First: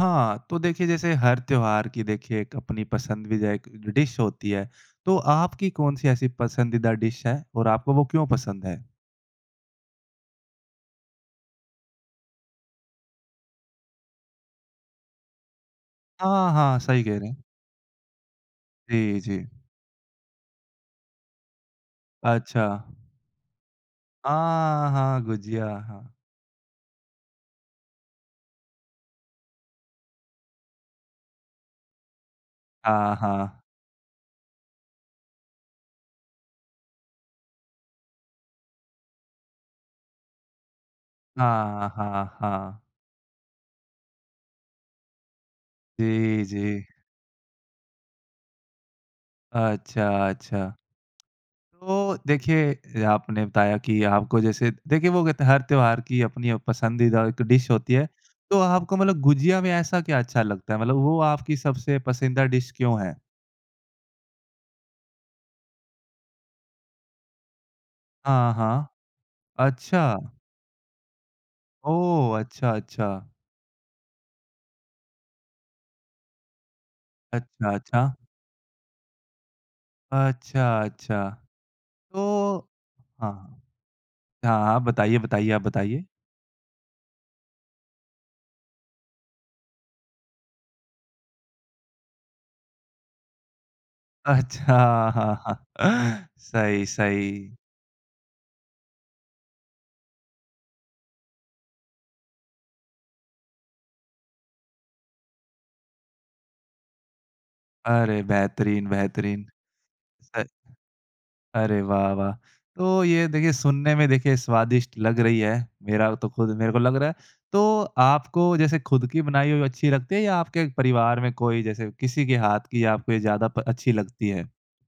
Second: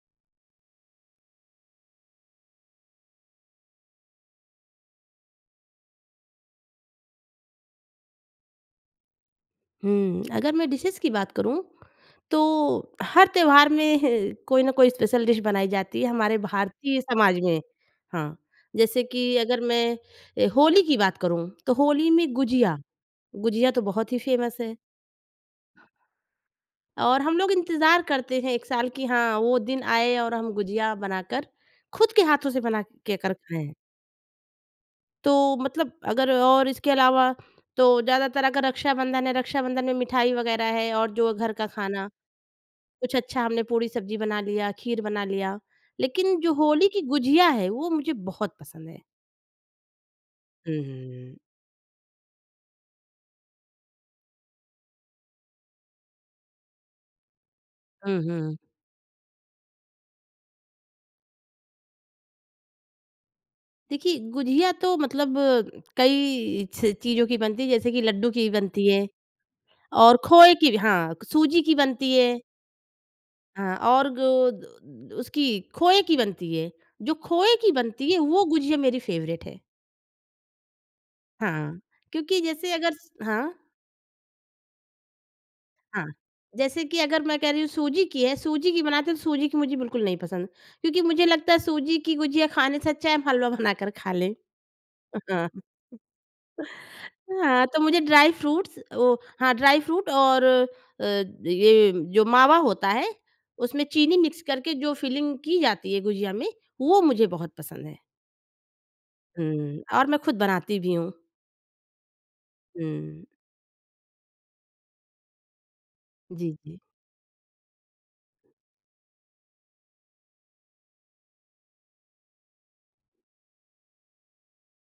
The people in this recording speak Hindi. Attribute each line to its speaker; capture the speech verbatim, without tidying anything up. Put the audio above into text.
Speaker 1: हाँ। तो देखिए जैसे हर त्योहार की देखिए एक अपनी पसंद भी दायक डिश होती है। तो आपकी कौन-सी ऐसी पसंदीदा डिश है और आपको वो क्यों पसंद है?
Speaker 2: हुँ। अगर मैं डिशेज़ की बात करूँ तो हर त्योहार में ह कोई ना कोई स्पेशल डिश बनाई जाती है हमारे
Speaker 1: हाँ, हाँ।
Speaker 2: भारतीय
Speaker 1: सही कह रही
Speaker 2: समाज
Speaker 1: हैं।
Speaker 2: में, हाँ। जैसे
Speaker 1: जी,
Speaker 2: कि
Speaker 1: जी।
Speaker 2: अगर मैं होली की बात करूँ तो होली में
Speaker 1: अच्छा।
Speaker 2: गुजिया। गुजिया तो बहुत ही फ़ेमस है।
Speaker 1: हाँ, हाँ गुजिया। हाँ।
Speaker 2: और हम लोग इंतज़ार करते हैं एक साल कि हाँ, वो दिन आए और हम गुजिया बनाकर खुद के हाथों से बना
Speaker 1: हाँ,
Speaker 2: के कर
Speaker 1: हाँ।
Speaker 2: खाए। तो मतलब अगर और इसके अलावा तो ज़्यादातर अगर रक्षाबंधन है, रक्षाबंधन में मिठाई वग़ैरह है और जो घर का
Speaker 1: हाँ,
Speaker 2: खाना,
Speaker 1: हाँ, हाँ।
Speaker 2: कुछ अच्छा हमने पूड़ी-सब्जी बना लिया, खीर बना लिया लेकिन
Speaker 1: जी,
Speaker 2: जो
Speaker 1: जी।
Speaker 2: होली की गुजिया है वो मुझे बहुत पसंद है।
Speaker 1: अच्छा, अच्छा।
Speaker 2: हुँ, हुँ, हुँ।
Speaker 1: तो देखिए आपने बताया कि आपको जैसे देखिए, वो कहते है हर त्योहार की अपनी अ, पसंदीदा एक डिश होती है।
Speaker 2: हुँ, हुँ।
Speaker 1: तो आपको मतलब गुजिया में ऐसा क्या अच्छा लगता है? मतलब वो आपकी सबसे पसंदीदा डिश क्यों है?
Speaker 2: देखिए, गुजिया तो मतलब कई च चीज़ों की बनती है जैसे कि लड्डू ही की
Speaker 1: हाँ,
Speaker 2: बनती
Speaker 1: हाँ।
Speaker 2: है। और
Speaker 1: अच्छा!
Speaker 2: खोए की भी हाँ, क सूजी की बनती है।
Speaker 1: ओह! अच्छा, अच्छा।
Speaker 2: हाँ और गो द द उसकी खोए की बनती है। जो खोए की
Speaker 1: अच्छा,
Speaker 2: बनती
Speaker 1: अच्छा।
Speaker 2: है वो गुजिया मेरी फ़ेवरेट है।
Speaker 1: अच्छा, अच्छा।
Speaker 2: हाँ, क्योंकि
Speaker 1: तो
Speaker 2: जैसे अगर स हाँ?
Speaker 1: हाँ। हाँ, हाँ। बताइए, बताइए, आप बताइए।
Speaker 2: हाँ। जैसे कि अगर मैं कह रही हूँ सूजी की है, सूजी की बनाते हैं तो सूजी की मुझे बिल्कुल नहीं पसंद। क्योंकि मुझे लगता है सूजी की गुजिया खाने से अच्छा है हम हलवा बनाकर खा लें।
Speaker 1: अच्छा। हाँ,
Speaker 2: हाँ।
Speaker 1: हाँ। सही, सही।
Speaker 2: हाँ, तो मुझे ड्राई-फ़्रूट्स अ, वो हाँ, ड्राई-फ़्रूट और अ, ये जो मावा होता है उसमें चीनी मिक्स करके जो फिलिंग की जाती है गुजिया में, वो मुझे बहुत पसंद है।
Speaker 1: अरे! बेहतरीन, बेहतरीन।
Speaker 2: हुँ। और मैं खुद
Speaker 1: अ,
Speaker 2: बनाती भी हूँ।
Speaker 1: अरे! वाह, वाह। तो
Speaker 2: हुँ।
Speaker 1: ये देखिए सुनने में देखिए स्वादिष्ट लग रही है। मेरा वो तो खुद
Speaker 2: जी,
Speaker 1: मेरे
Speaker 2: जी।
Speaker 1: को लग रहा है। तो आपको जैसे खुद की बनाई हुई अच्छी लगती है या आपके परिवार में कोई जैसे किसी के हाथ की आपको ये ज़्यादा प अच्छी लगती है?